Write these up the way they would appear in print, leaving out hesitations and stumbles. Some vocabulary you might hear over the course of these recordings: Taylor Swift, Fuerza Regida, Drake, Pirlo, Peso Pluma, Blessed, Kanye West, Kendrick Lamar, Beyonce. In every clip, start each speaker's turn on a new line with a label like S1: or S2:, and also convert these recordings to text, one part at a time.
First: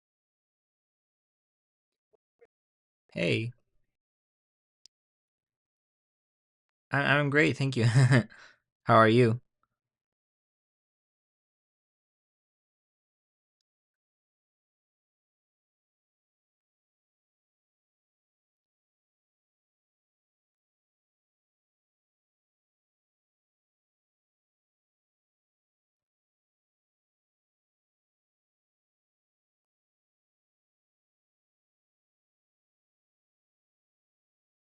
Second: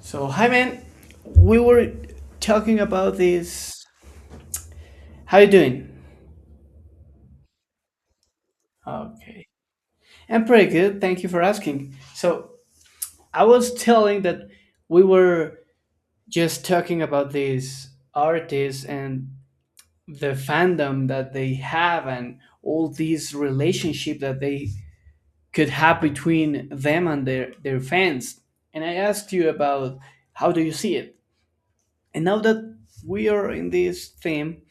S1: So hi man, we were talking about
S2: Hey,
S1: this. How you doing?
S2: I'm great, thank you. How are you?
S1: Okay, I'm pretty good. Thank you for asking. So I was telling that we were just talking about these artists and the fandom that they have and all these relationship that they could have between them and their fans. And I asked you about how do you see it. And now that we are in this theme,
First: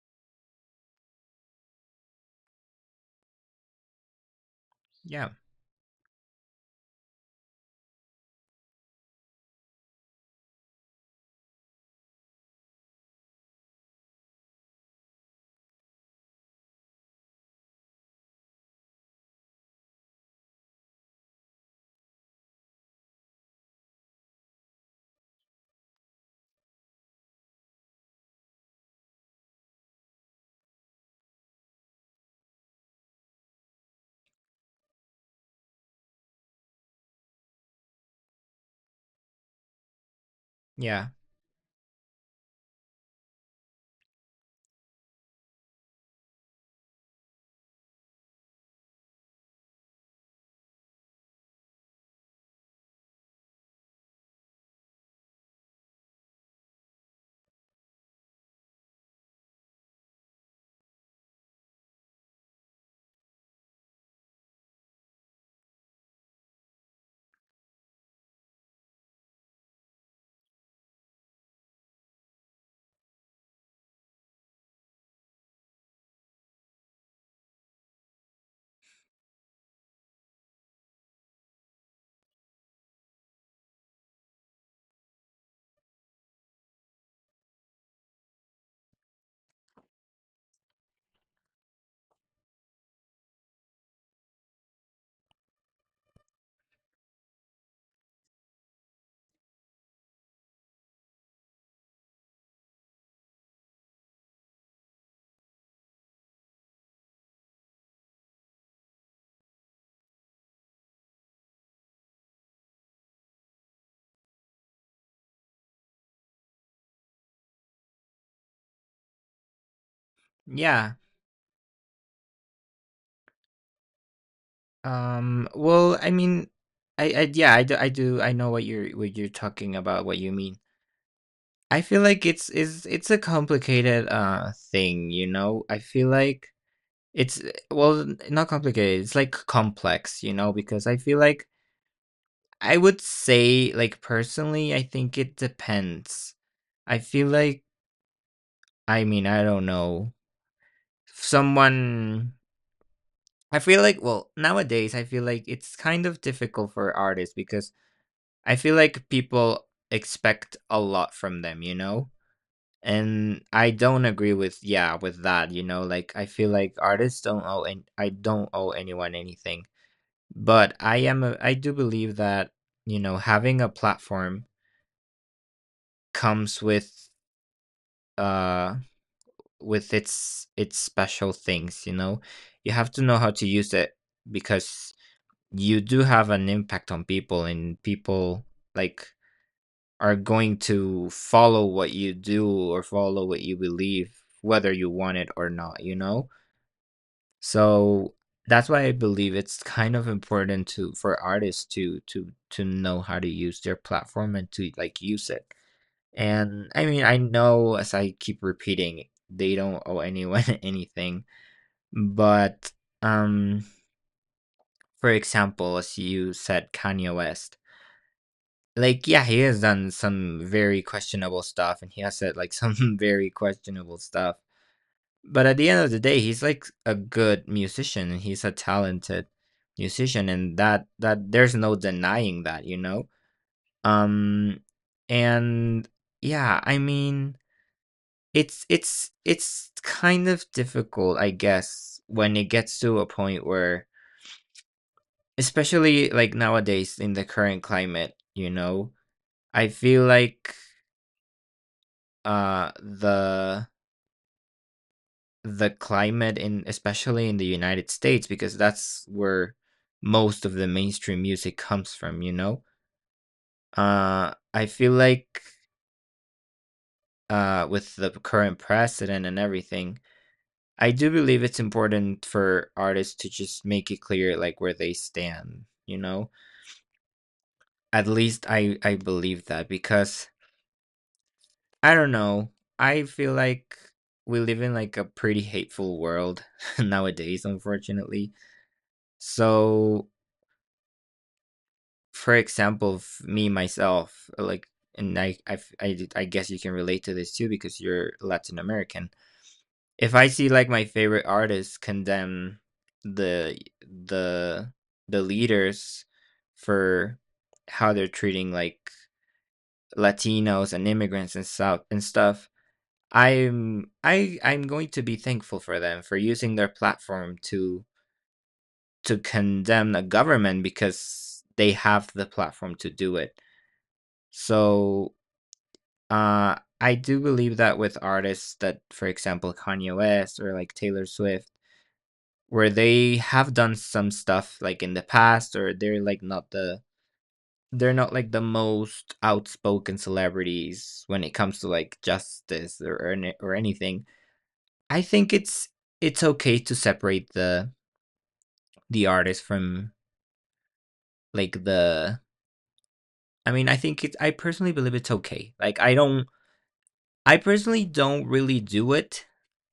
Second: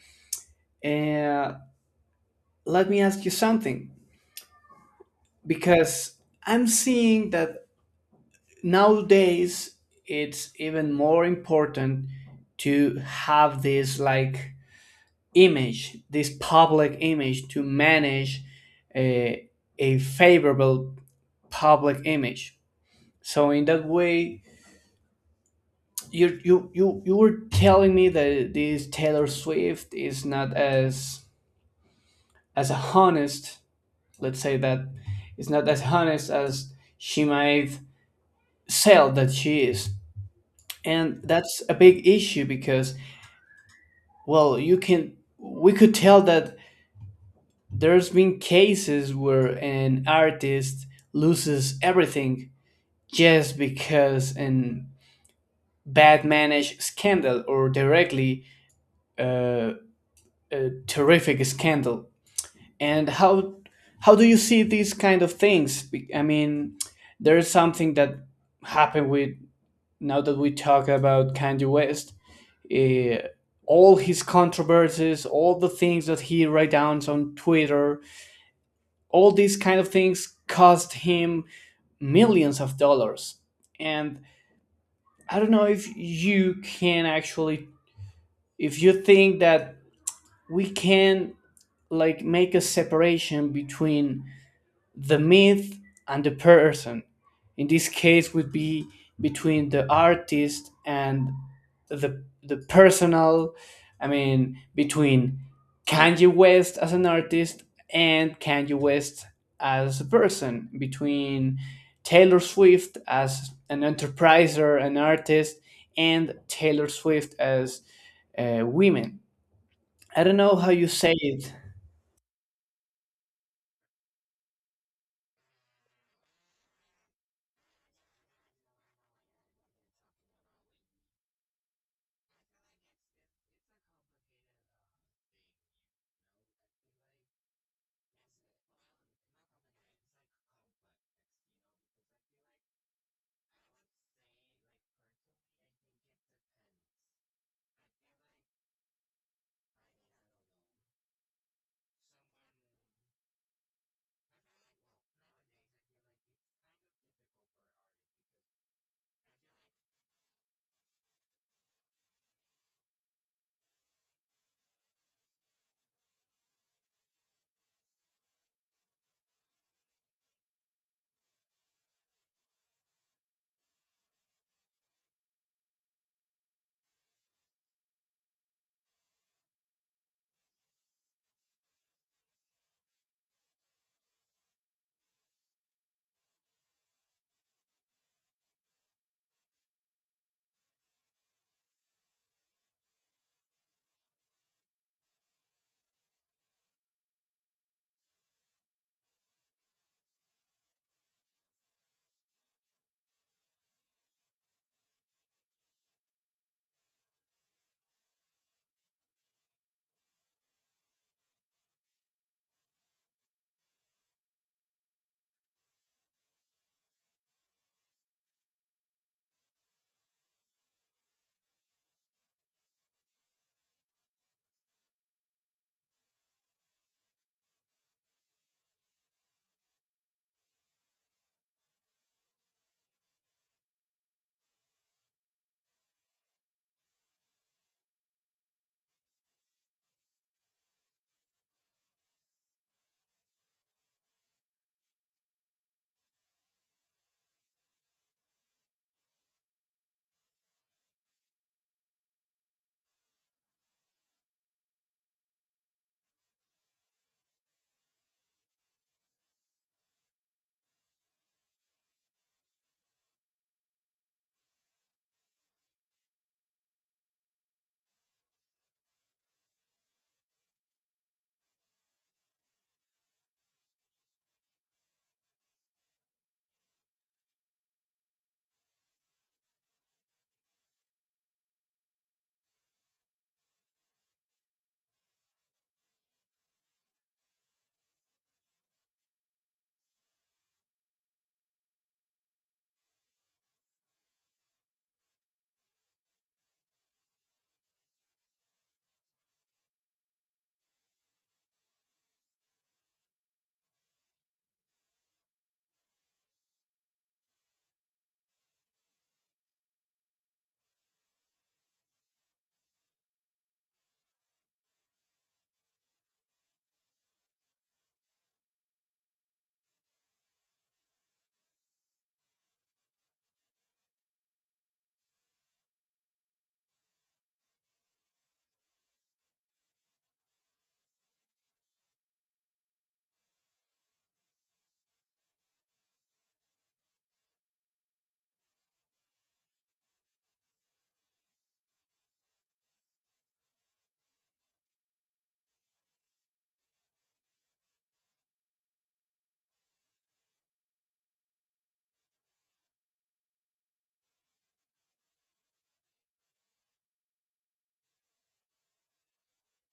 S1: uh, let me ask you something
S2: Yeah,
S1: because I'm seeing that nowadays it's even more important to have this like image, this public image to manage a, a favorable public image. So in that way, you were telling me that this Taylor Swift is not as honest. Let's say that it's not as honest as she might cell that she is,
S2: yeah,
S1: and that's a big issue because well you can, we could tell that there's been cases where an artist loses everything just because an bad managed scandal or directly uh, a terrific scandal. And how do you see these kind of things? I mean there's something that happened with, now that we talk about Kanye West, eh, all his controversies, all the things that he writes down on Twitter, all these kind of things cost him millions of dollars. And I don't know if you can actually, if you think that we can like make a separation between the myth and the person. In this case would be between the artist and the personal. I mean between Kanye West as an artist and Kanye West as a person, between Taylor Swift as an enterpriser, an artist, and Taylor Swift as women. I don't know how you
S2: yeah.
S1: say it.
S2: Well, I mean, I yeah, I do, I know what you're talking about, what you mean. I feel like it's a complicated thing, you know. I feel like it's well, not complicated. It's like complex, you know, because I feel like I would say, like personally, I think it depends. I feel like, I mean, I don't know someone I feel like, well, nowadays, I feel like it's kind of difficult for artists because I feel like people expect a lot from them, you know? And I don't agree with, yeah, with that, you know? Like, I feel like artists don't owe, and I don't owe anyone anything. But I am, a, I do believe that, you know, having a platform comes uh, with its special things, you know. You have to know how to use it, because you do have an impact on people, and people like are going to follow what you do or follow what you believe, whether you want it or not, you know. So that's why I believe it's kind of important to for artists to to know how to use their platform and to like use it. And I mean, I know, as I keep repeating, they don't owe anyone anything. But um for example, as you said, Kanye West. Like, yeah, he has done some very questionable stuff, and he has said, like, some very questionable stuff. But at the end of the day, he's, like, a good musician, and he's a talented musician, and that there's no denying that, you know? Um, and, yeah, I mean, it's kind of difficult, I guess, when it gets to a point where especially, like, nowadays in the current climate, you know? I feel like uh the the climate in, especially in the United States, because that's where most of the mainstream music comes from, you know? I feel like with the current precedent and everything, I do believe it's important for artists to just make it clear like where they stand, you know? At least I believe that, because I don't know, I feel like we live in like a pretty hateful world nowadays, unfortunately. So, for example, me myself, like, and I, f- I d- I guess you can relate to this too, because you're Latin American. If I see like my favorite artists condemn the the the leaders for how they're treating like Latinos and immigrants and stuff, I'm I'm going to be thankful for them for using their platform to condemn a government, because they have the platform to do it. So, I do believe that with artists that, for example, Kanye West or like Taylor Swift, where they have done some stuff like in the past, or they're like not the they're not like the most outspoken celebrities when it comes to like justice or or anything. I think it's okay to separate the artist from like the. I mean, I think it's. I personally believe it's okay. Like, I don't I personally don't really do it,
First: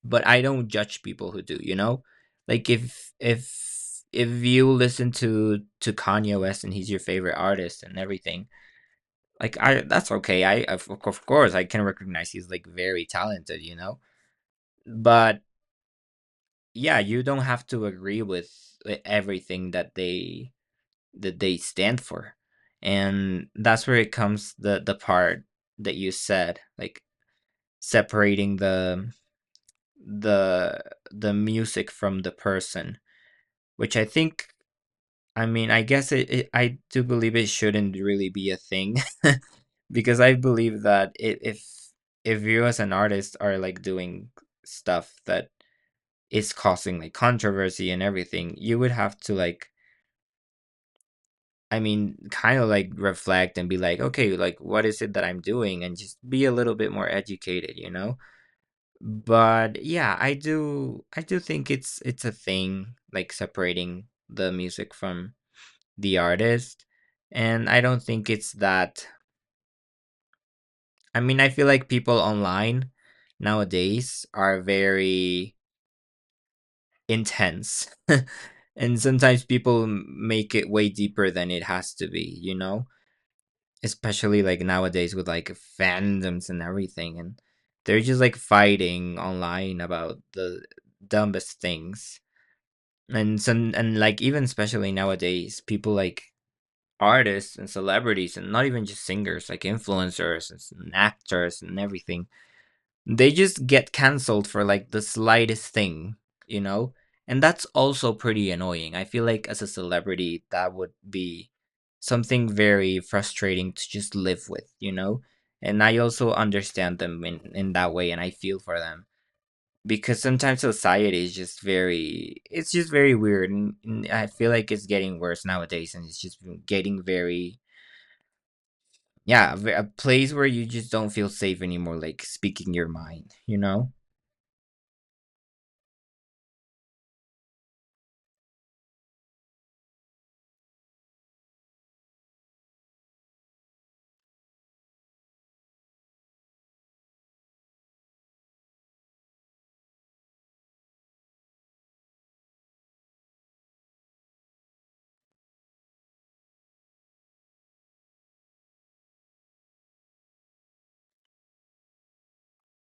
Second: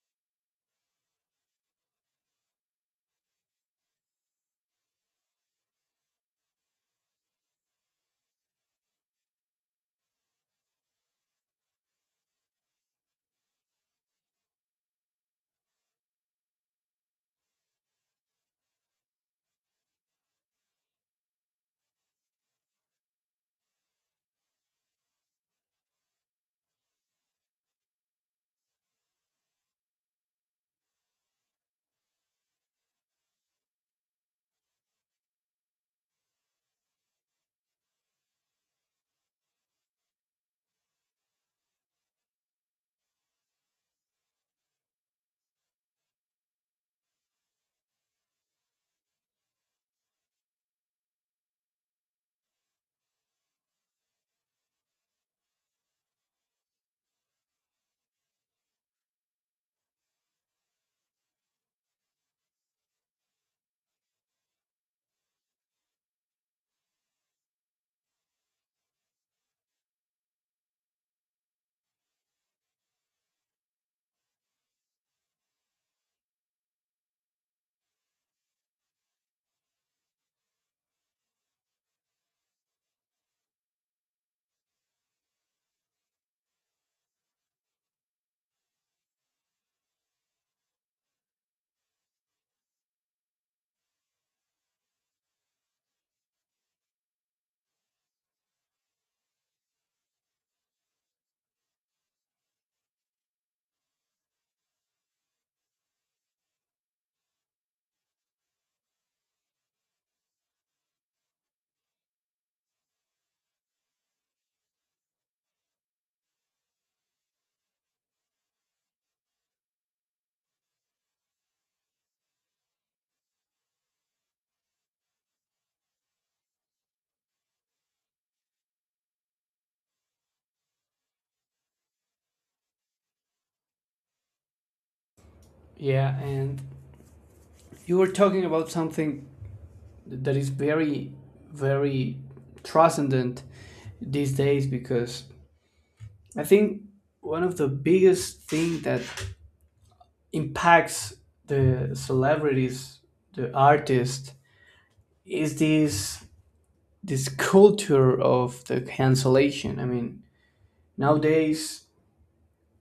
S2: but I don't judge people who do, you know? Like if you listen to Kanye West and he's your favorite artist and everything, like I that's okay. I Of course I can recognize he's like very talented, you know? But yeah, you don't have to agree with everything that they stand for. And that's where it comes the part that you said, like separating the the music from the person, which I think I mean, I guess it, it I do believe it shouldn't really be a thing because I believe that if you as an artist are like doing stuff that is causing like controversy and everything, you would have to like I mean, kind of like reflect and be like, okay, like what is it that I'm doing, and just be a little bit more educated, you know? But yeah, I do think it's a thing, like separating the music from the artist. And I don't think it's that I mean, I feel like people online nowadays are very intense. And sometimes people make it way deeper than it has to be, you know? Especially like nowadays with like fandoms and everything, and they're just like fighting online about the dumbest things. And some and like even especially nowadays people like artists and celebrities, and not even just singers, like influencers and actors and everything, they just get canceled for like the slightest thing, you know. And that's also pretty annoying. I feel like as a celebrity that would be something very frustrating to just live with, you know. And I also understand them in that way, and I feel for them, because sometimes society is just very it's just very weird, and I feel like it's getting worse nowadays, and it's just getting very yeah a place where you just don't feel safe anymore, like speaking your mind, you know.
S1: Yeah, and you were talking about something that is very very transcendent these days because I think one of the biggest thing that impacts the celebrities, the artists, is this culture of the cancellation. I mean, nowadays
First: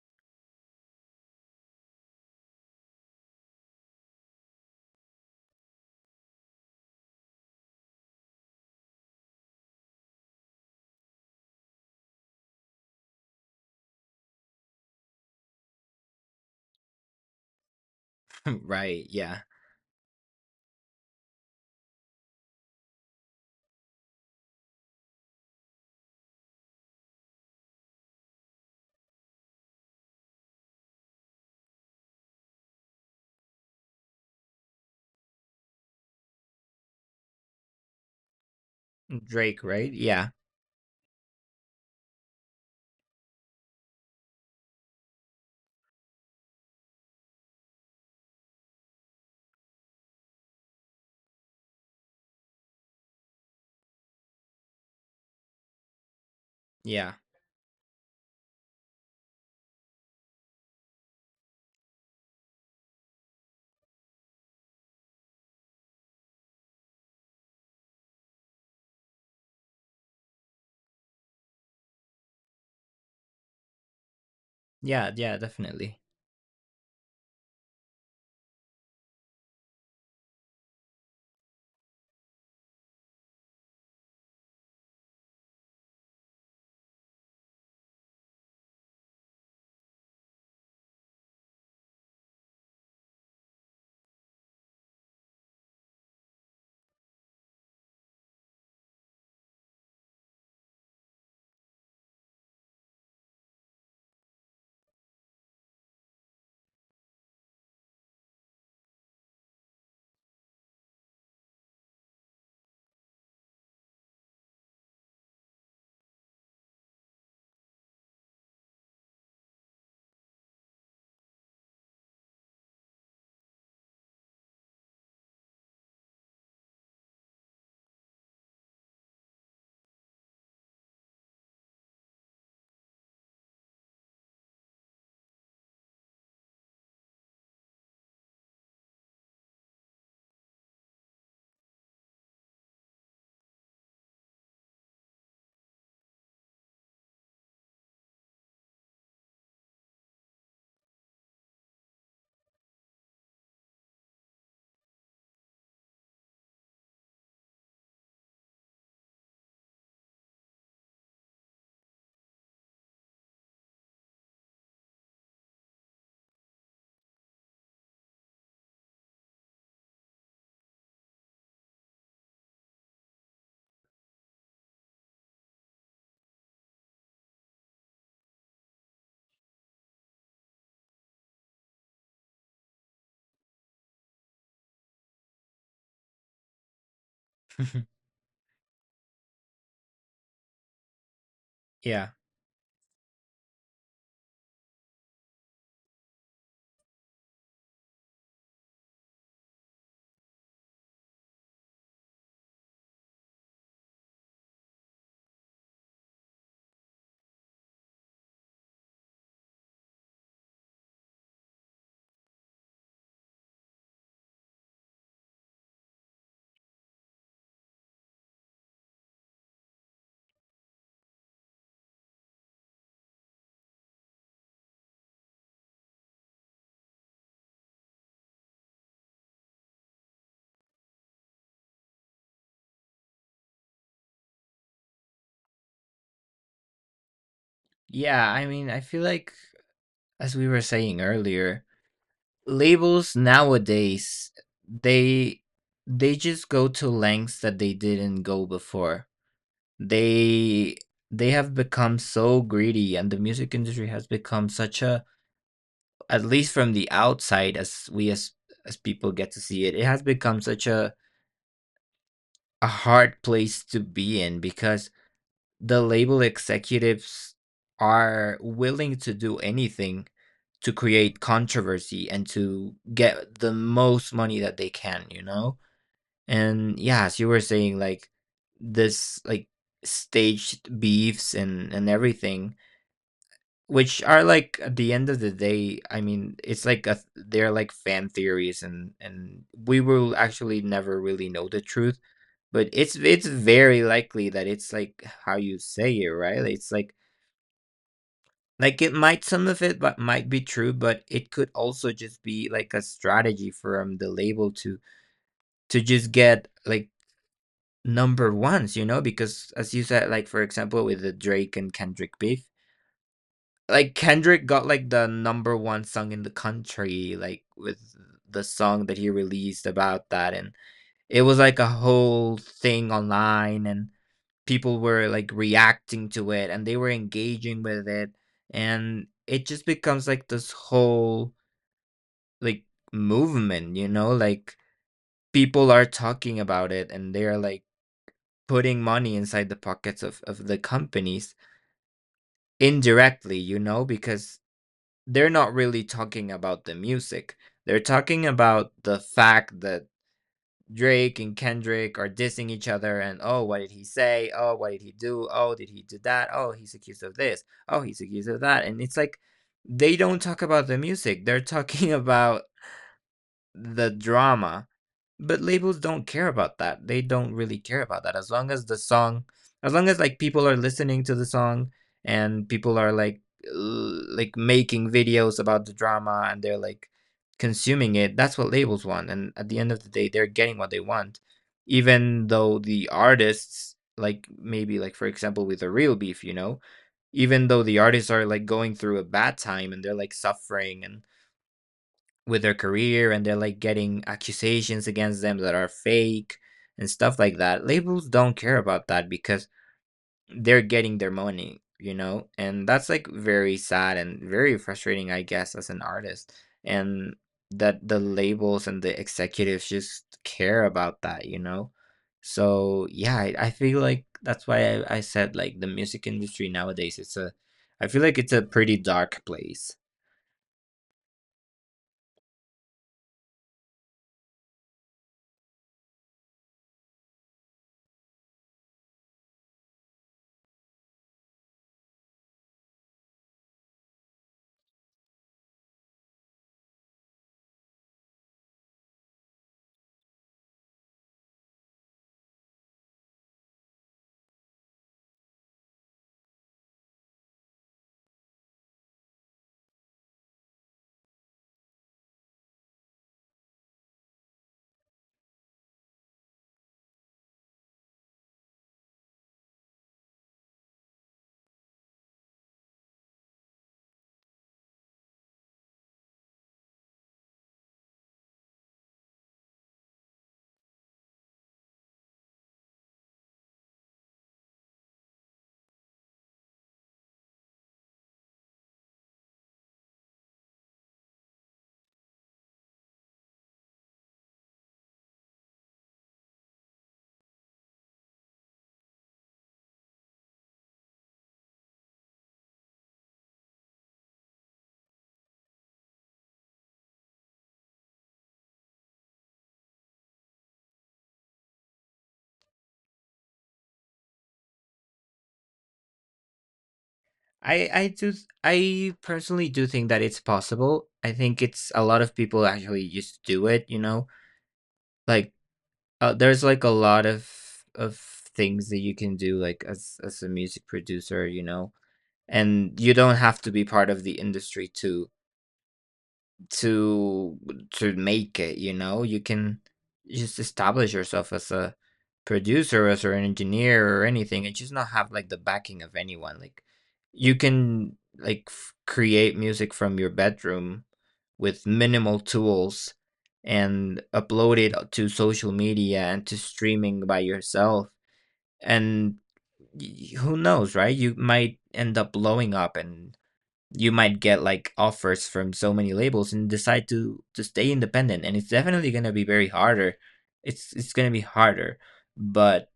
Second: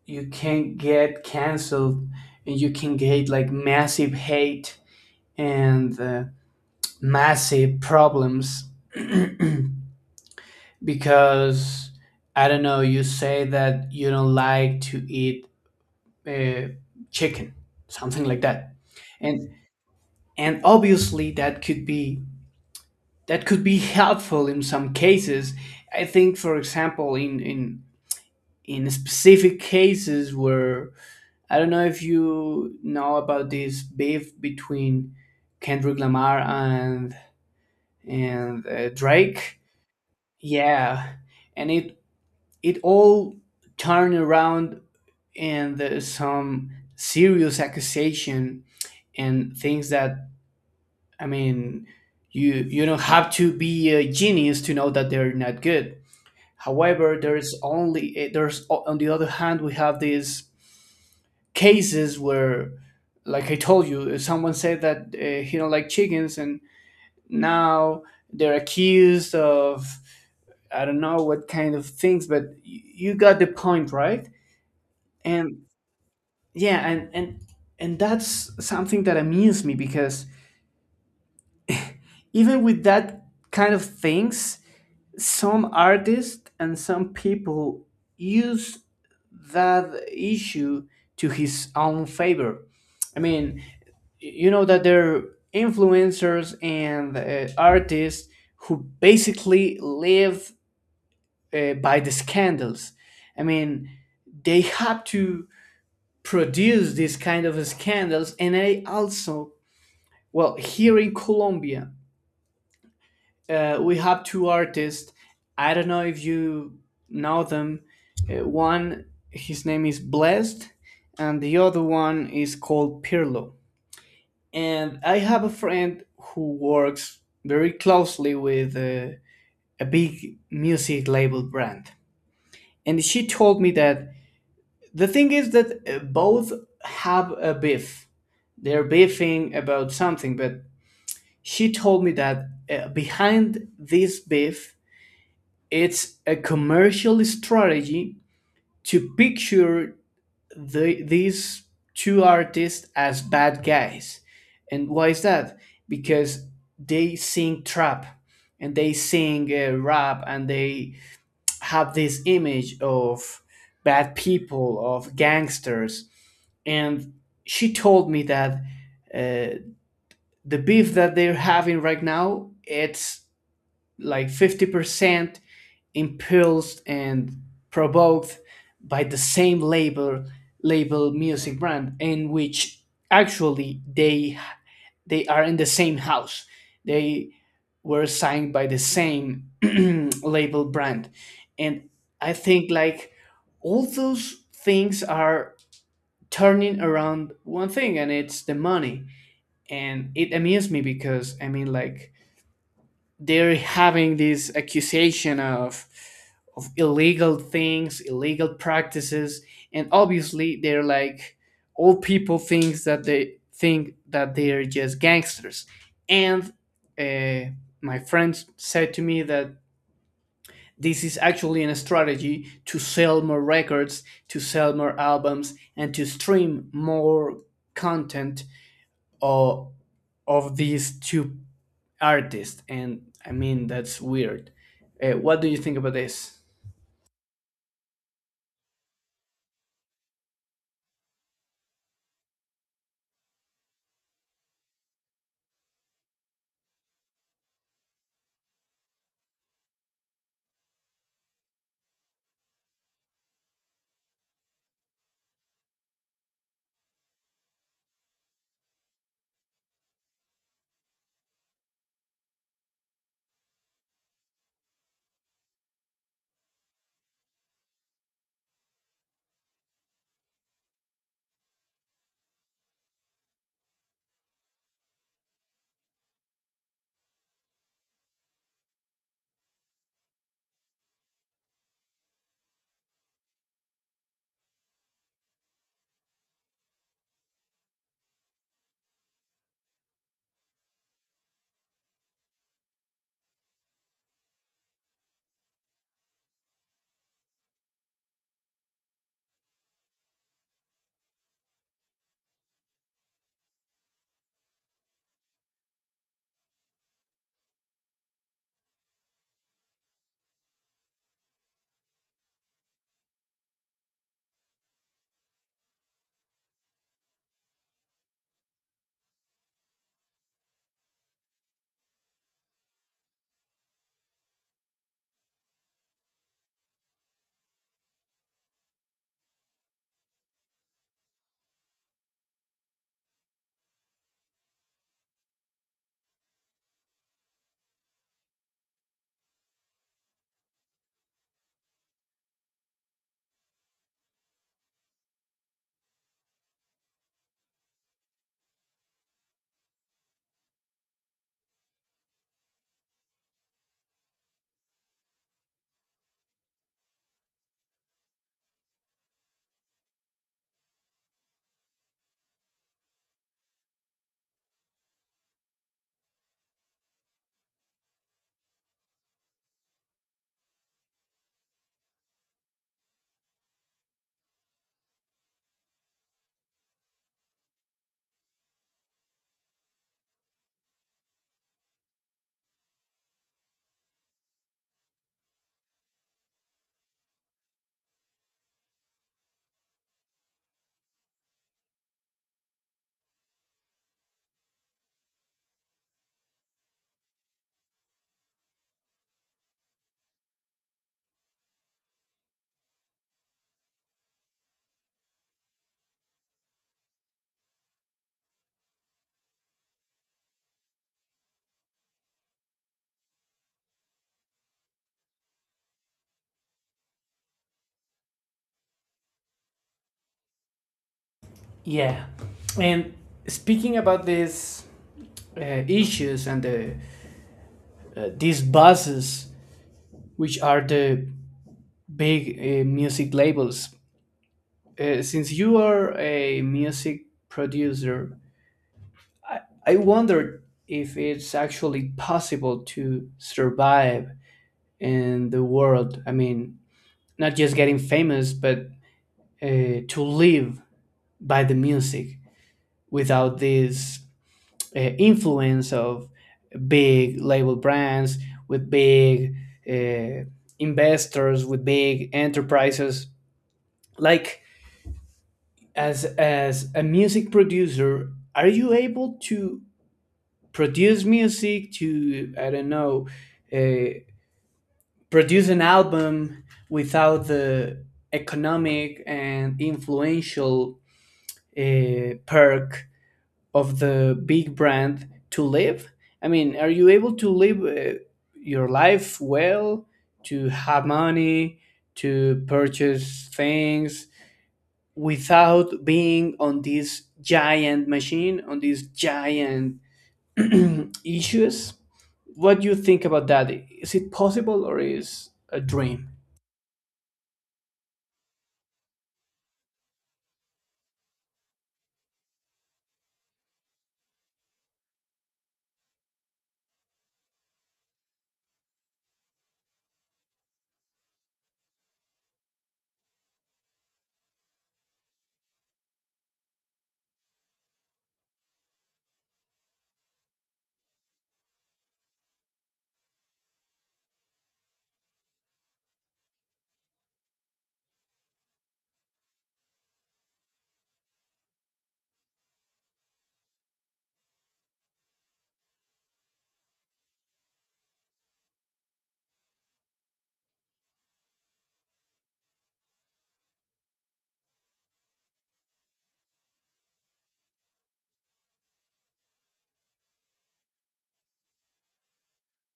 S1: you can get canceled and you can get like massive hate and massive problems because, I don't know, you say that you don't like to eat uh, chicken, something like that,
S2: Right, yeah.
S1: and and obviously that could be, that could be helpful in some cases. I think, for example, in in specific cases where, I don't know if you know about this beef between Kendrick Lamar and Drake.
S2: Drake, right, yeah.
S1: Yeah, and it all turned around, and there's some serious accusation and things that, I mean, you don't have to be a genius to know that they're not good.
S2: Yeah,
S1: However, there's only there's, on the other hand we have these cases where, like I told you, someone said that he don't like chickens, and now they're accused of I don't know what kind of things, but you got the point, right?
S2: yeah, yeah,
S1: And
S2: definitely.
S1: yeah, and that's something that amused me because even with that kind of things some artists and some people use that issue to his own favor. I mean, you know that there are influencers and artists who basically live by the scandals. I mean they have to produce these kind of scandals, and they also. Well, here in Colombia, we have two artists. I don't know if you know them. One, his name is Blessed, and the other one is called Pirlo. And I have a friend who works very closely with a big music label brand. And she told me that the thing is that both have a beef. They're beefing about something, but she told me that behind this beef, it's a commercial strategy to picture these two artists as bad guys. And why is that? Because they sing trap and they sing rap, and they have this image of bad people, of gangsters. And she told me that uh, the beef that they're having right now, it's like 50% impulsed and provoked by the same label music brand in which actually they are in the same house. They were signed by the same label brand, and
S2: Yeah,
S1: I think like all those things are turning around one thing, and it's the money. And it amused me because, I mean, like, they're having this accusation of illegal things, illegal practices, and obviously they're like, all people thinks that, they think that they're just gangsters. And uh, my friends said to me that this is actually a strategy to sell more records, to sell more albums, and to stream more content all of these two artists. And I mean that's weird. What do you think about this?
S2: yeah, I mean, I feel like, as we were saying earlier, labels nowadays, they they just go to lengths that they didn't go before. they they have become so greedy, and the music industry has become such a at least from the outside, as we as people get to see it, it has become such a hard place to be in, because the label executives are willing to do anything to create controversy and to get the most money that they can, you know. And yeah, as you were saying, like this like staged beefs and everything. Which are like at the end of the day, I mean, it's like a they're like fan theories, and we will actually never really know the truth, but it's very likely that it's like how you say it, right? It's like it might some of it but might be true, but it could also just be like a strategy from the label to just get like number ones, you know, because as you said, like for example with the Drake and Kendrick beef, like, Kendrick got, like, the number 1 song in the country, like, with the song that he released about that, and it was, like, a whole thing online, and people were, like, reacting to it, and they were engaging with it, and it just becomes, like, this whole, like, movement, you know? Like, people are talking about it, and they are, like, putting money inside the pockets of the companies indirectly, you know? Because they're not really talking about the music. They're talking about the fact that Drake and Kendrick are dissing each other, and oh what did he say? Oh what did he do? Oh did he do that? Oh he's accused of this. Oh he's accused of that. And it's like they don't talk about the music. They're talking about the drama. But labels don't care about that. They don't really care about that. As long as the song, as long as like people are listening to the song and people are like like making videos about the drama and they're like consuming it, that's what labels want. And at the end of the day, they're getting what they want, even though the artists, like maybe like for example with a real beef, you know, even though the artists are like going through a bad time and they're like suffering and with their career and they're like getting accusations against them that are fake and stuff like that. Labels don't care about that because they're getting their money, you know? And that's like very sad and very frustrating, I guess, as an artist. And that the labels and the executives just care about that, you know? So yeah, I feel like that's why I said like the music industry nowadays it's a I feel like it's a pretty dark place.
S1: Yeah, and speaking about these uh, issues and these bosses, which are the big music labels, since you are a music producer, I, I wondered if it's actually possible to survive in the world. I mean, not just getting famous, but to live by the music without this influence of big label brands, with big uh, investors, with big enterprises. Like as a music producer, are you able to produce music to, I don't know, uh, produce an album without the economic and influential perk of the big brand to live? I mean, are you able to live your life well, to have money, to purchase things, without being on this giant machine, on these giant issues? What do you think about that? Is it possible, or is a dream?
S2: I do I personally do think that it's possible. I think it's a lot of people actually just do it, you know? Like there's like a lot of of things that you can do like as a music producer, you know? And you don't have to be part of the industry to to to make it, you know? You can just establish yourself as a producer, as an engineer or anything, and just not have like the backing of anyone. Like you can create music from your bedroom with minimal tools and upload it to social media and to streaming by yourself and who knows, right? You might end up blowing up and you might get like offers from so many labels and decide to stay independent. And it's definitely going to be very harder. It's going to be harder, but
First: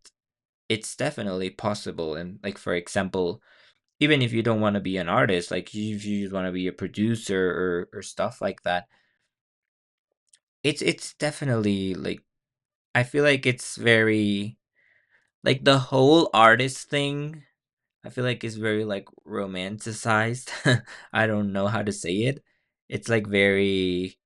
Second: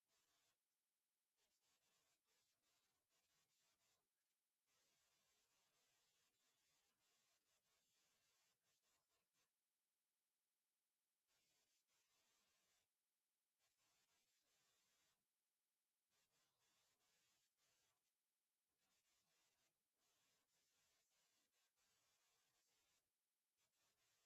S2: it's definitely possible. And like for example, even if you don't want to be an artist, like if you just want to be a producer or stuff like that, it's definitely like, I feel like it's very like, the whole artist thing, I feel like it's very like romanticized. I don't know how to say it. It's like very,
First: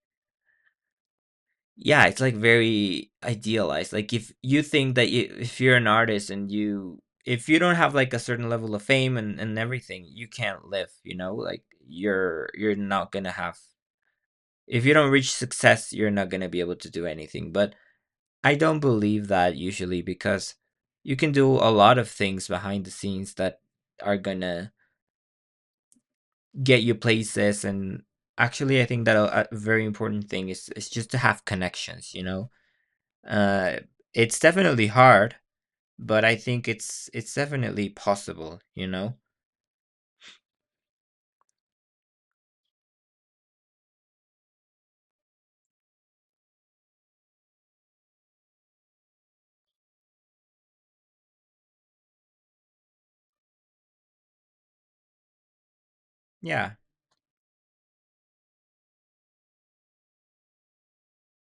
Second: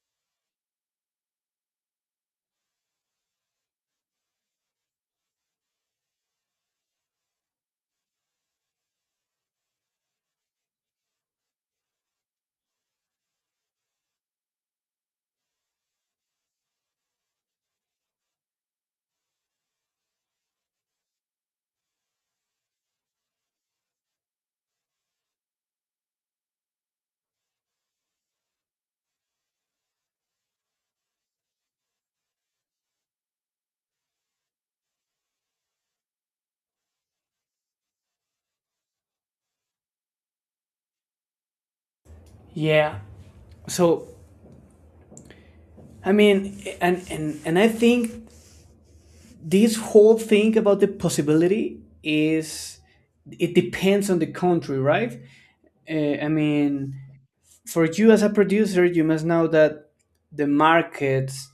S2: yeah, it's like very idealized. Like if you think that if you're an artist and you if you don't have like a certain level of fame and everything, you can't live, you know? Like you're not gonna have, if you don't reach success, you're not gonna be able to do anything. But I don't believe that usually, because you can do a lot of things behind the scenes that are gonna get you places. And actually I think that a very important thing is just to have connections, you know? Uh, it's definitely hard, but I think it's definitely possible, you know?
S1: Yeah, so, I mean, and I think this whole thing about the possibility is, it depends on the country, right? I
S2: Yeah,
S1: mean, for you as a producer, you must know that the markets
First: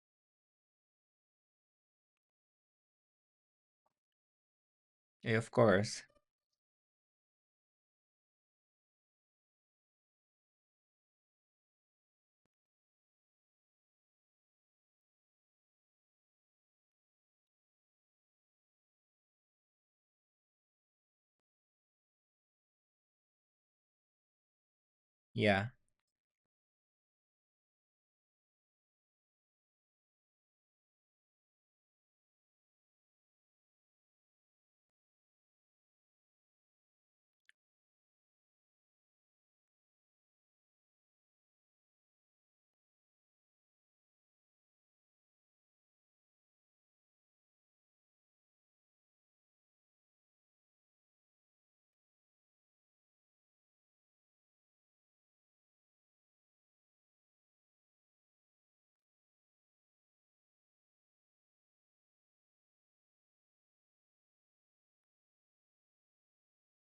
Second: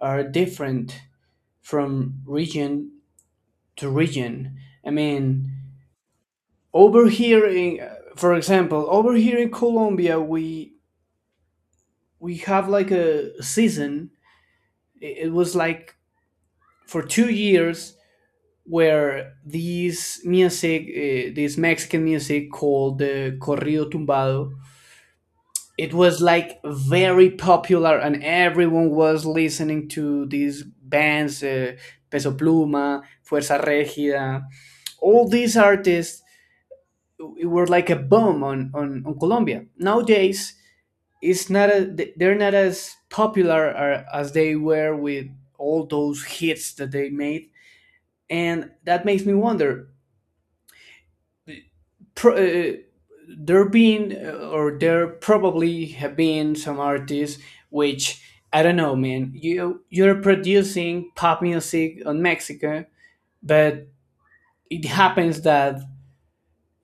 S1: are different from region to region. I
S2: eh,
S1: mean,
S2: of course.
S1: over here, in, for example, over here in Colombia, we have like a season. It was like for 2 years where this music, this Mexican music called the corrido tumbado,
S2: Yeah.
S1: it was like very popular and everyone was listening to these bands, peso pluma, fuerza regida, all these artists were like a boom on, Colombia. Nowadays it's not they're not as popular as they were with all those hits that they made. And that makes me wonder, pro- uh, there been or there probably have been some artists which, I don't know, man. You're producing pop music on Mexico, but it happens that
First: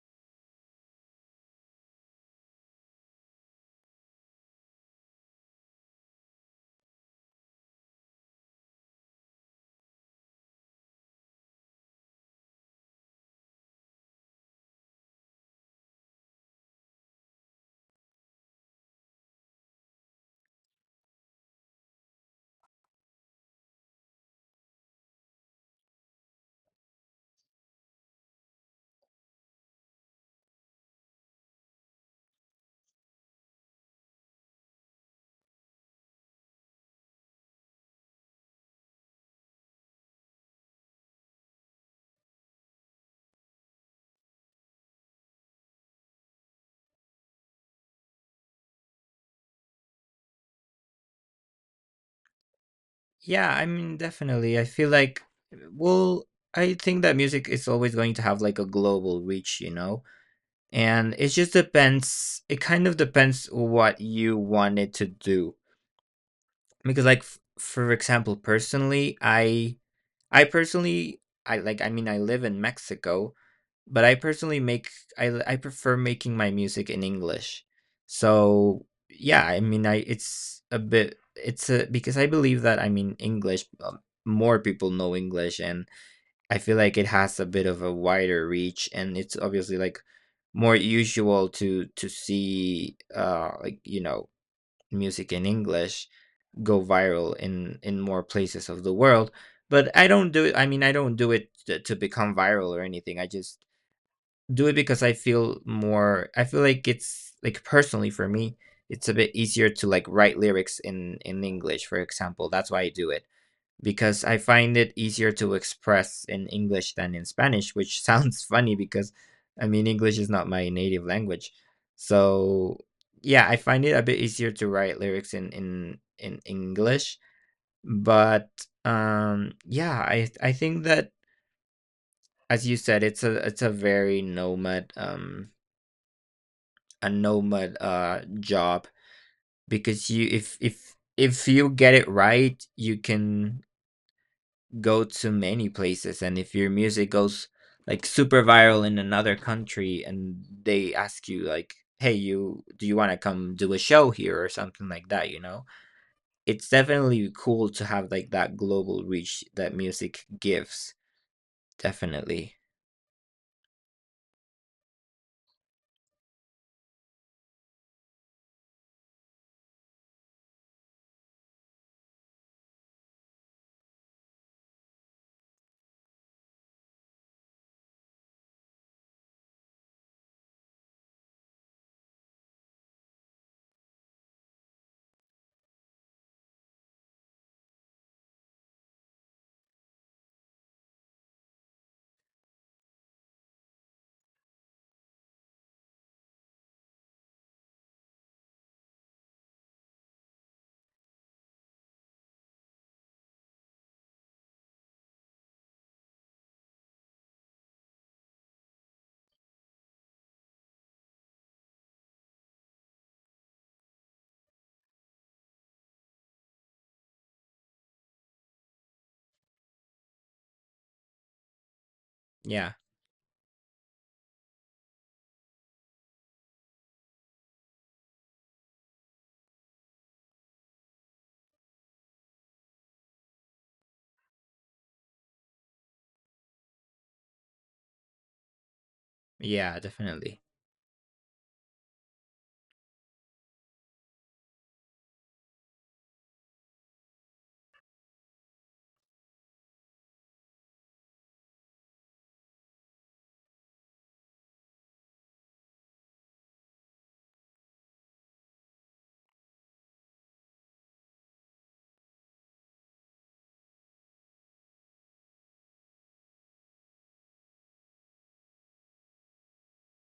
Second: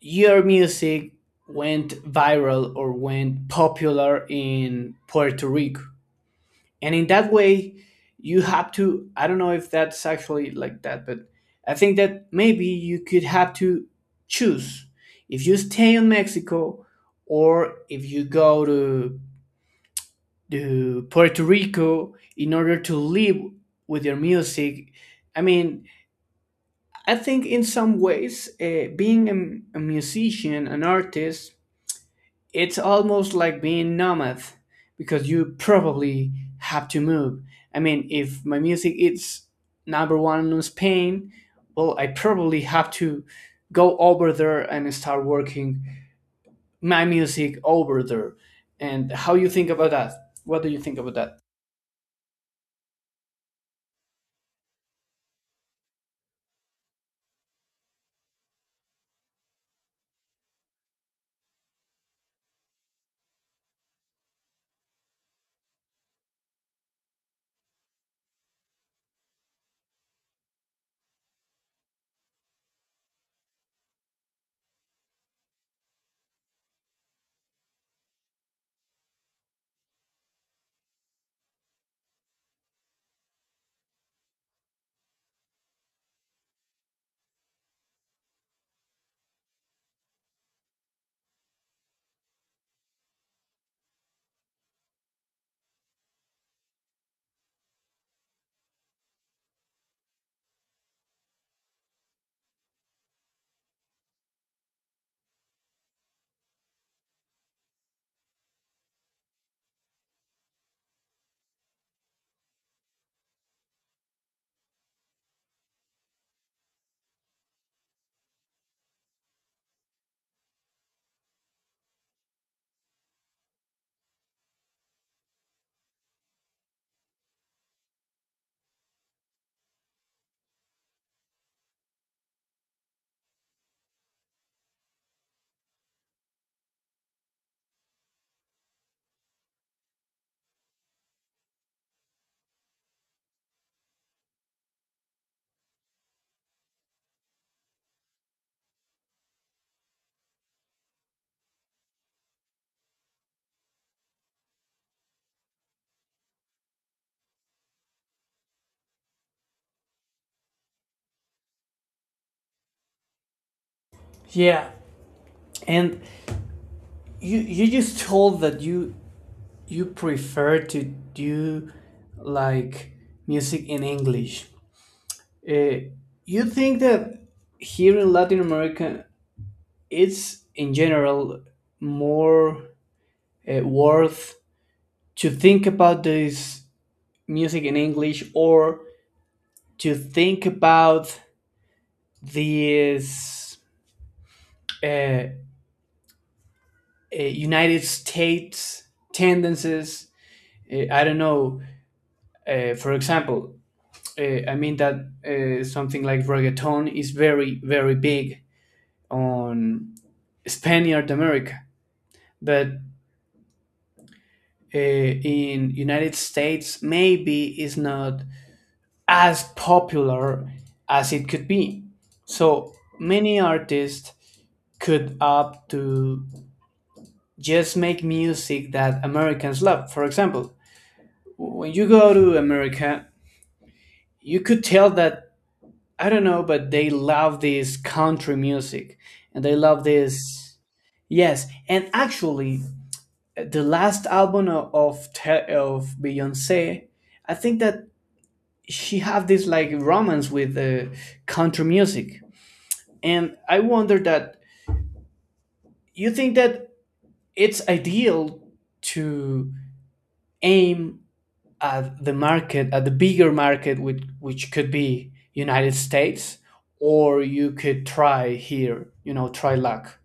S1: your music went viral or went popular in Puerto Rico, and in that way you have to, I don't know if that's actually like that, but I think that maybe you could have to choose if you stay in Mexico or if you go to Puerto Rico in order to live with your music. I mean, I think in some ways being a musician, an artist, it's almost like being nomad, because you probably have to move. I mean, if my music is number one in Spain, well, I probably have to go over there and start working my music over there. And how you think about that? What do you think about that?
S2: Yeah, I mean, definitely. I feel like, well, I think that music is always going to have like a global reach, you know? And it kind of depends what you want it to do. Because for example, personally, I personally, I mean, I live in Mexico, but I personally make, I prefer making my music in English. So yeah, I mean, I it's a bit, it's a, because I believe that, I mean, English, more people know English, and I feel like it has a bit of a wider reach, and it's obviously like more usual to see, like, you know, music in English go viral in more places of the world. But I mean, I don't do it to become viral or anything. I just do it because I feel like it's like, personally for me, it's a bit easier to like write lyrics in English, for example. That's why I do it, because I find it easier to express in English than in Spanish, which sounds funny because I mean English is not my native language. So yeah, I find it a bit easier to write lyrics in English. But yeah, I think that as you said, it's a, very nomad, a nomad job, because you if if you get it right, you can go to many places. And if your music goes like super viral in another country and they ask you like, hey, you do you want to come do a show here or something like that, you know, it's definitely cool to have like that global reach that music gives. Definitely.
S1: Yeah. And you just told that you prefer to do like music in English. Uh, you think that here in Latin America, it's in general more worth to think about this music in English, or to think about these uh, United States tendencies? I don't know. For example, I mean that something like reggaeton is very, very big on Spaniard America, but in United States maybe is not as popular as it could be.
S2: Yeah.
S1: So many artists could opt to just make music that Americans love. For example, when you go to America, you could tell that, I don't know, but they love this country music, and they
S2: Yeah,
S1: love
S2: definitely.
S1: this. Yes, and actually, the last album of of Beyonce, I think that she have this like romance with country music. And I wonder that, you think that it's ideal to aim at the market, at the bigger market, which could be United States, or you could try here, try luck?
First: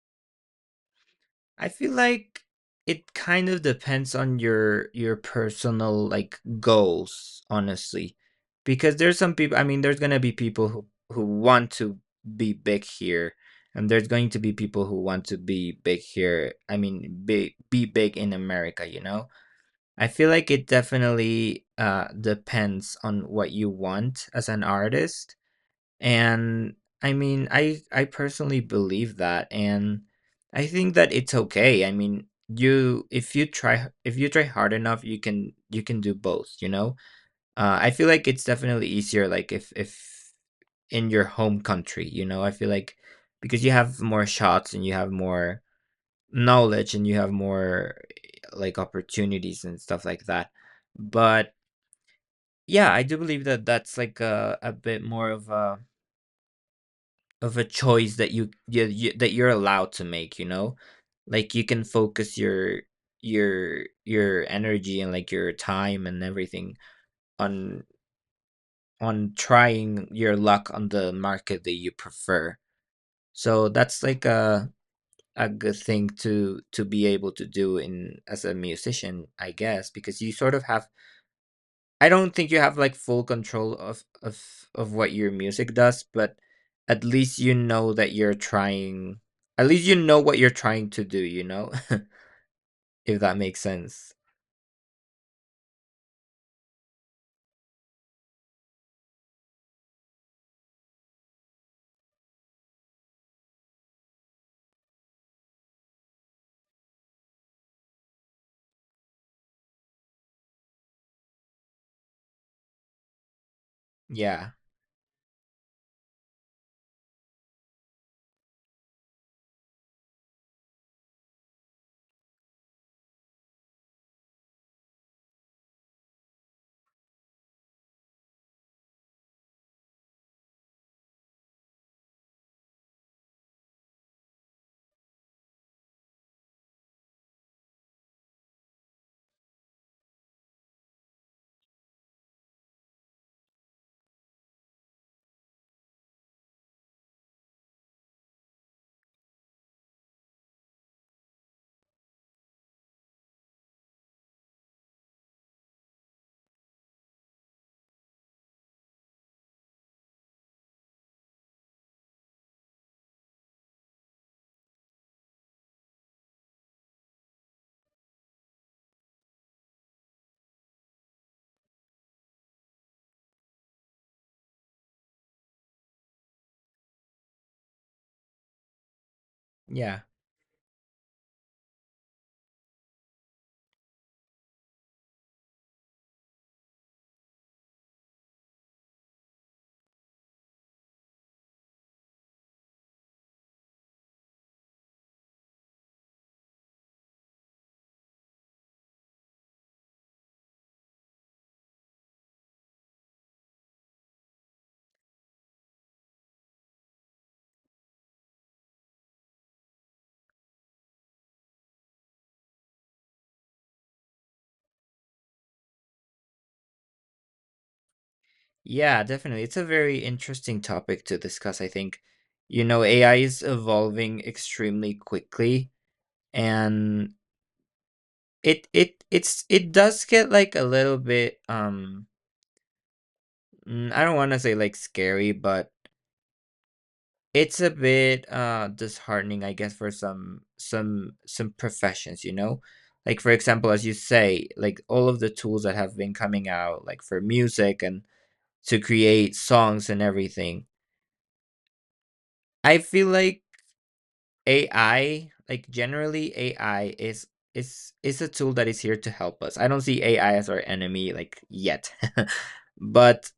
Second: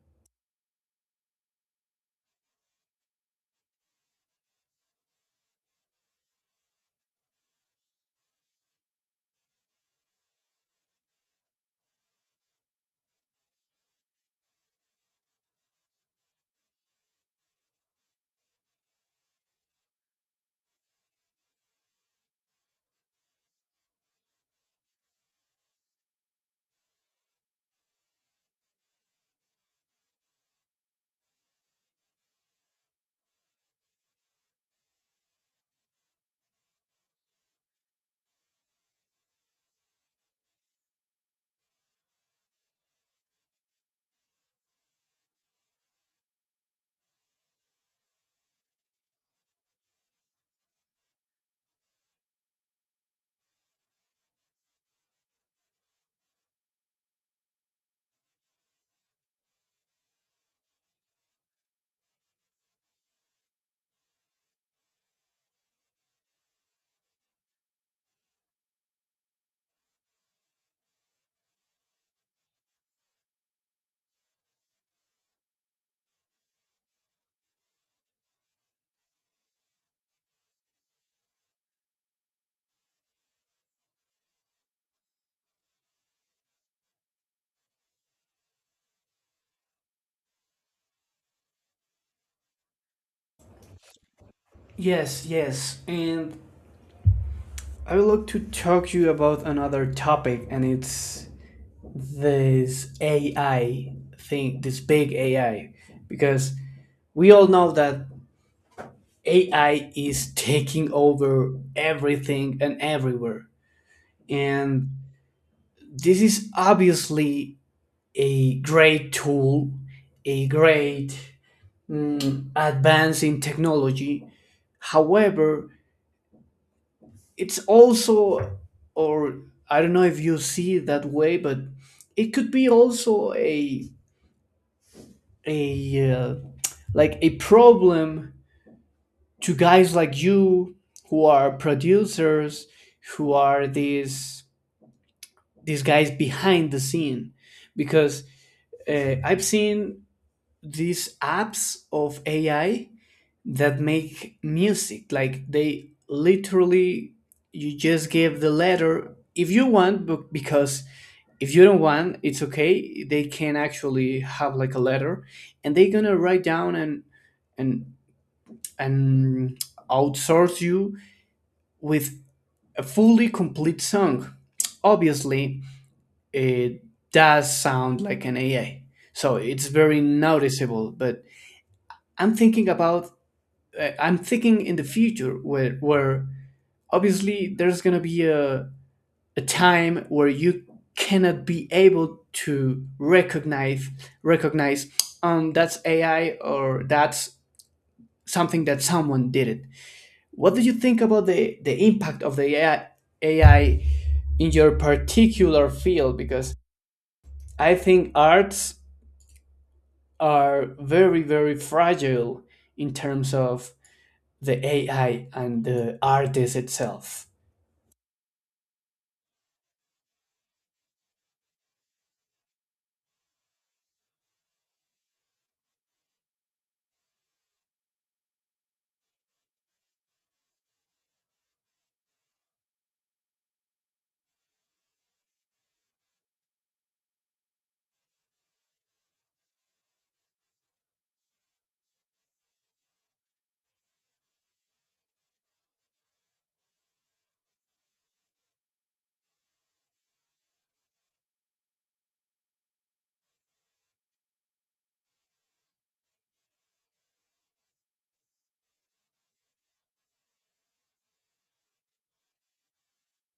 S2: I feel like it kind of depends on your personal like goals, honestly. Because there's some people, I mean, there's going to be people who want to be big here, and there's going to be people who want to be big here, I mean, be big in America, you know? I feel like it definitely depends on what you want as an artist. And I mean, I personally believe that, and I think that it's okay. I mean, you if you try, if you try hard enough, you can do both. You know, I feel like it's definitely easier. Like if in your home country, you know, I feel like, because you have more shots and you have more knowledge and you have more like opportunities and stuff like that. But yeah, I do believe that that's like a bit more of a, of a choice that you, that you're allowed to make, you know, like you can focus your energy and like your time and everything on trying your luck on the market that you prefer. So that's like a good thing to be able to do in, as a musician, I guess. Because you sort of have, I don't think you have like full control of of what your music does, but at least you know that you're trying, at least you know what you're trying to do, you know? If that makes sense.
S1: Yes, yes, and I would like to talk to you about another topic, and it's this AI thing, this big AI, because we all know that AI is taking over everything and everywhere.
S2: Yeah.
S1: And this is obviously a great tool, a great, advance in technology. However, it's also, or I don't know if you see it that way, but it could be also a like a problem to guys like you, who are producers, who are these guys behind the scene, because I've seen these apps of AI that make music. Like they literally, you just give the letter if you want, but because if you don't want, it's okay. They can actually have like a letter, and they're gonna write down and and outsource you with a fully complete song. Obviously, it does sound like an AI. So it's
S2: Yeah.
S1: very noticeable. But I'm thinking about, I'm thinking in the future where, obviously there's gonna be a time where you cannot be able to recognize, that's AI or that's something that someone did it. What do you think about the impact of the AI, in your particular field? Because I think arts are very very fragile in terms of the AI and the artist itself.
S2: Yeah, definitely. It's a very interesting topic to discuss, I think. You know, AI is evolving extremely quickly. And it does get like a little bit, I don't want to say like scary, but it's a bit, disheartening, I guess, for some, some professions, you know? Like, for example, as you say, like, all of the tools that have been coming out, like, for music and to create songs and everything. I feel like AI, like, generally, AI is a tool that is here to help us. I don't see AI as our enemy, like, yet. But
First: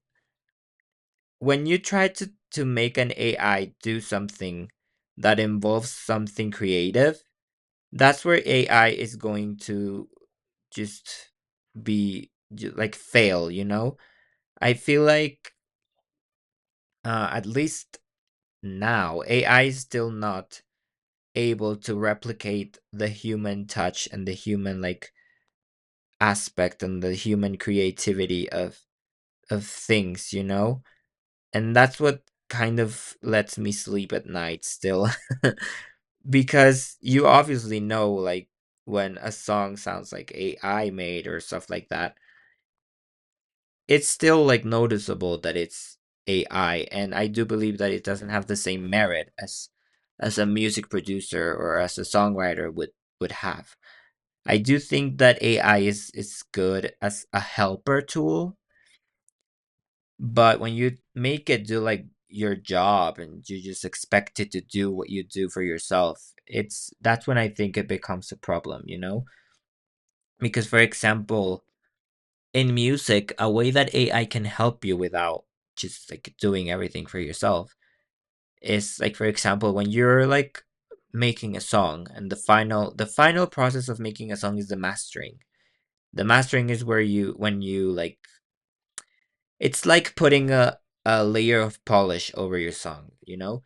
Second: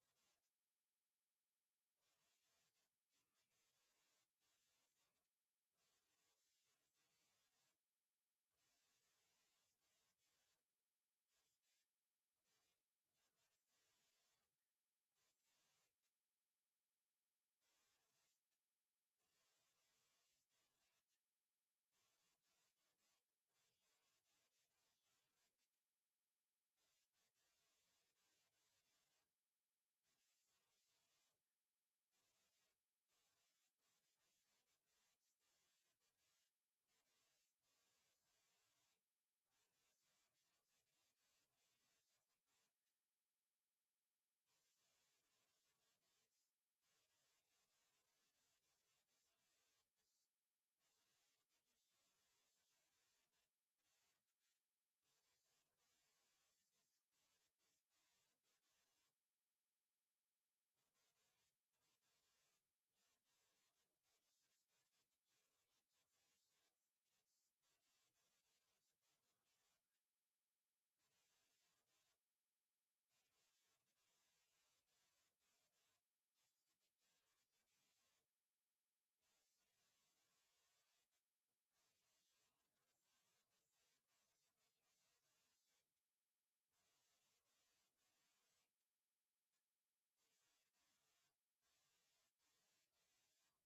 S2: when you try to make an AI do something that involves something creative, that's where AI is going to just like fail, you know? I feel like, at least now AI is still not able to replicate the human touch and the human like aspect and the human creativity of things, you know? And that's what kind of lets me sleep at night still. Because you obviously know like when a song sounds like AI made or stuff like that, it's still like noticeable that it's AI. And I do believe that it doesn't have the same merit as a music producer or as a songwriter would have. I do think that AI is good as a helper tool, but when you make it do like your job and you just expect it to do what you do for yourself, it's that's when I think it becomes a problem, you know? Because for example, in music, a way that AI can help you without just like doing everything for yourself is like, for example, when you're like making a song, and the final, process of making a song is the mastering. The mastering is where you, when you like, it's like putting a layer of polish over your song, you know?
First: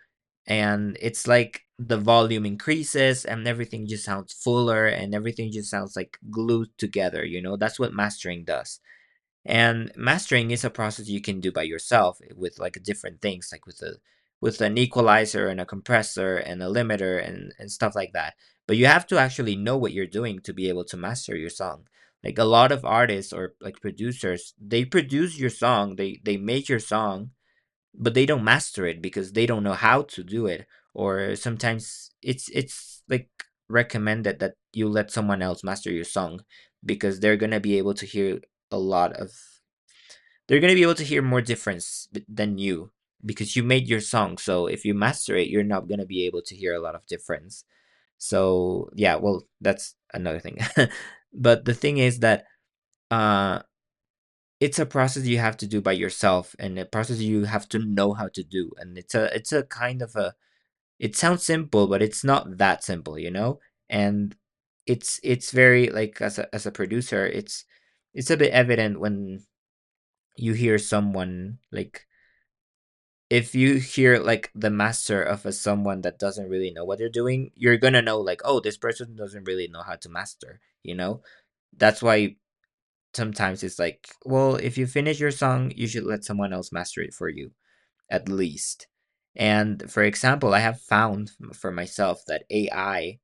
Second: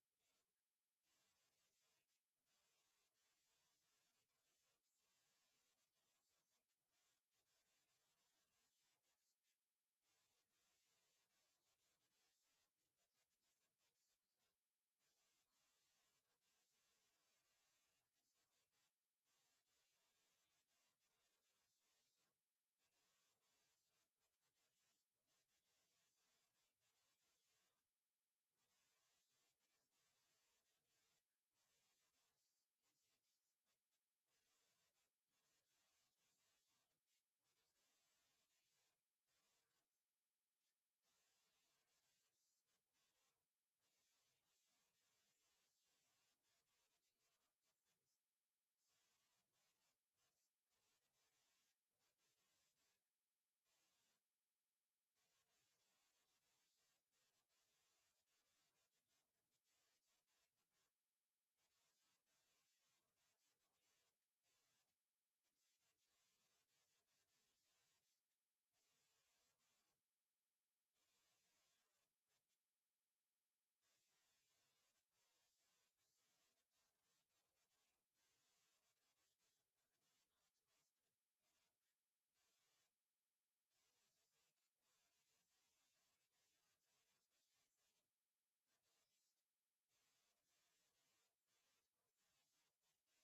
S2: And it's like the volume increases and everything just sounds fuller and everything just sounds like glued together, you know? That's what mastering does. And mastering is a process you can do by yourself, with like different things, like with a, with an equalizer and a compressor and a limiter and stuff like that. But you have to actually know what you're doing to be able to master your song. Like a lot of artists or like producers, they produce your song, they make your song, but they don't master it because they don't know how to do it. Or sometimes it's like recommended that you let someone else master your song, because they're gonna be able to hear a lot of, they're going to be able to hear more difference than you, because you made your song, so if you master it you're not going to be able to hear a lot of difference. So yeah, well, that's another thing. But the thing is that uh it's a process you have to do by yourself, and a process you have to know how to do. And it's a, kind of a, it sounds simple but it's not that simple, you know? And it's very like, as a, as a producer, it's a bit evident when you hear someone like, if you hear like the master of a, someone that doesn't really know what they're doing, you're gonna know like, oh, this person doesn't really know how to master, you know? That's why sometimes it's like, well, if you finish your song, you should let someone else master it for you, at least. And for example, I have found for myself that AI,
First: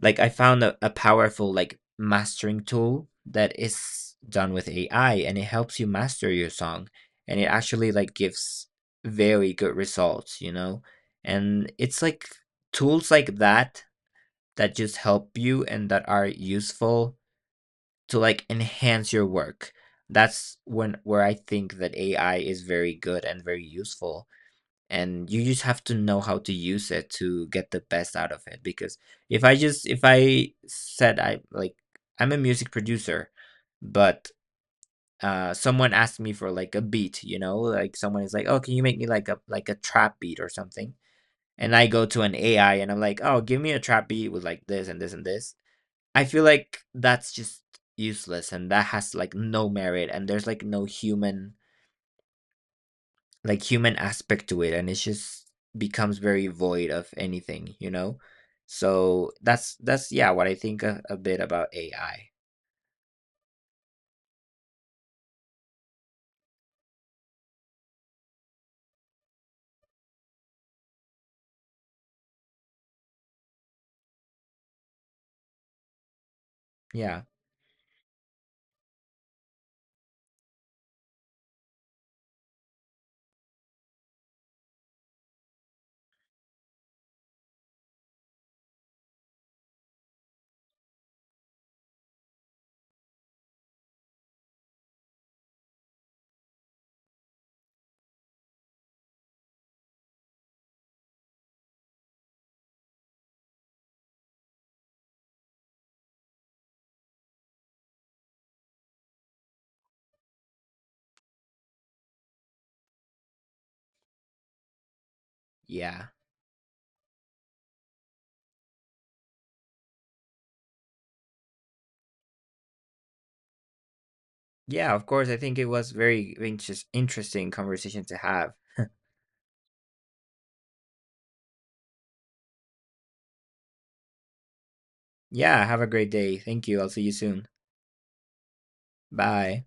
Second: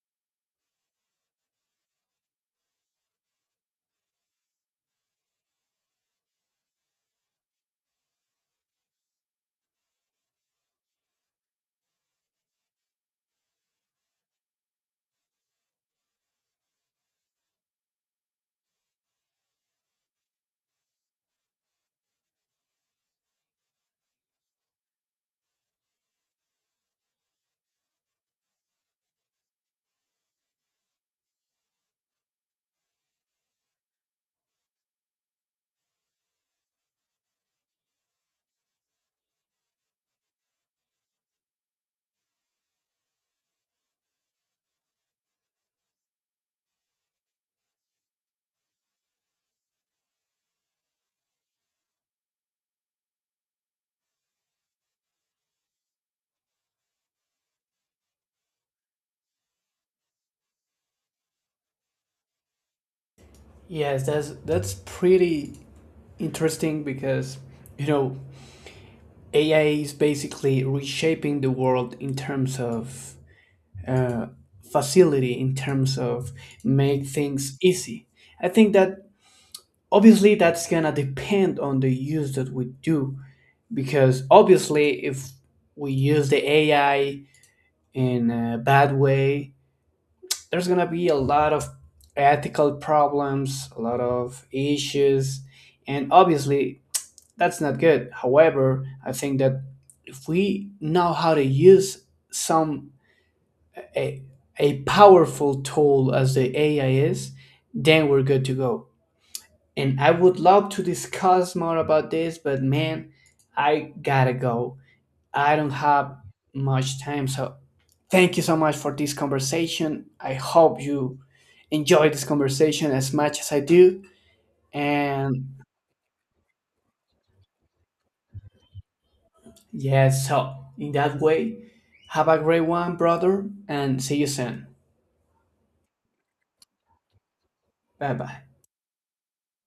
S2: like, I found a powerful like mastering tool that is done with AI, and it helps you master your song, and it actually like gives very good results, you know? And it's like tools like that, that just help you and that are useful to like enhance your work. That's when, where I think that AI is very good and very useful. And you just have to know how to use it to get the best out of it. Because if I said, I'm a music producer, but someone asked me for like a beat, you know, like someone is like, oh, can you make me like a, like a trap beat or something, and I go to an AI and I'm like, oh, give me a trap beat with like this and this and this, I feel like that's just useless, and that has like no merit, and there's like no human, like human aspect to it, and it just becomes very void of anything, you know? So that's, yeah, what I think a bit about AI.
S1: Yes, that's pretty interesting because, you know, AI is basically reshaping the world in terms of, uh, facility, in terms of make
S2: yeah
S1: things easy. I think that obviously that's gonna depend on the use that we do, because obviously if we use the AI in a bad way, there's going to be a lot of ethical problems, a lot of issues, and obviously that's not good. However, I think that if we know how to use some a, a powerful tool as the AI is, then we're good to go. And I would love to discuss more about this, but man, I gotta go. I don't
S2: yeah
S1: have much time, so thank you so much for this conversation. I hope you enjoy this conversation as much as I do.
S2: Yeah, of course. I
S1: And
S2: think it was very interesting conversation to have.
S1: yes, so in that way, have a great one, brother, and see you soon.
S2: Yeah, have a great day, thank you, I'll see you soon.
S1: Bye bye.
S2: Bye.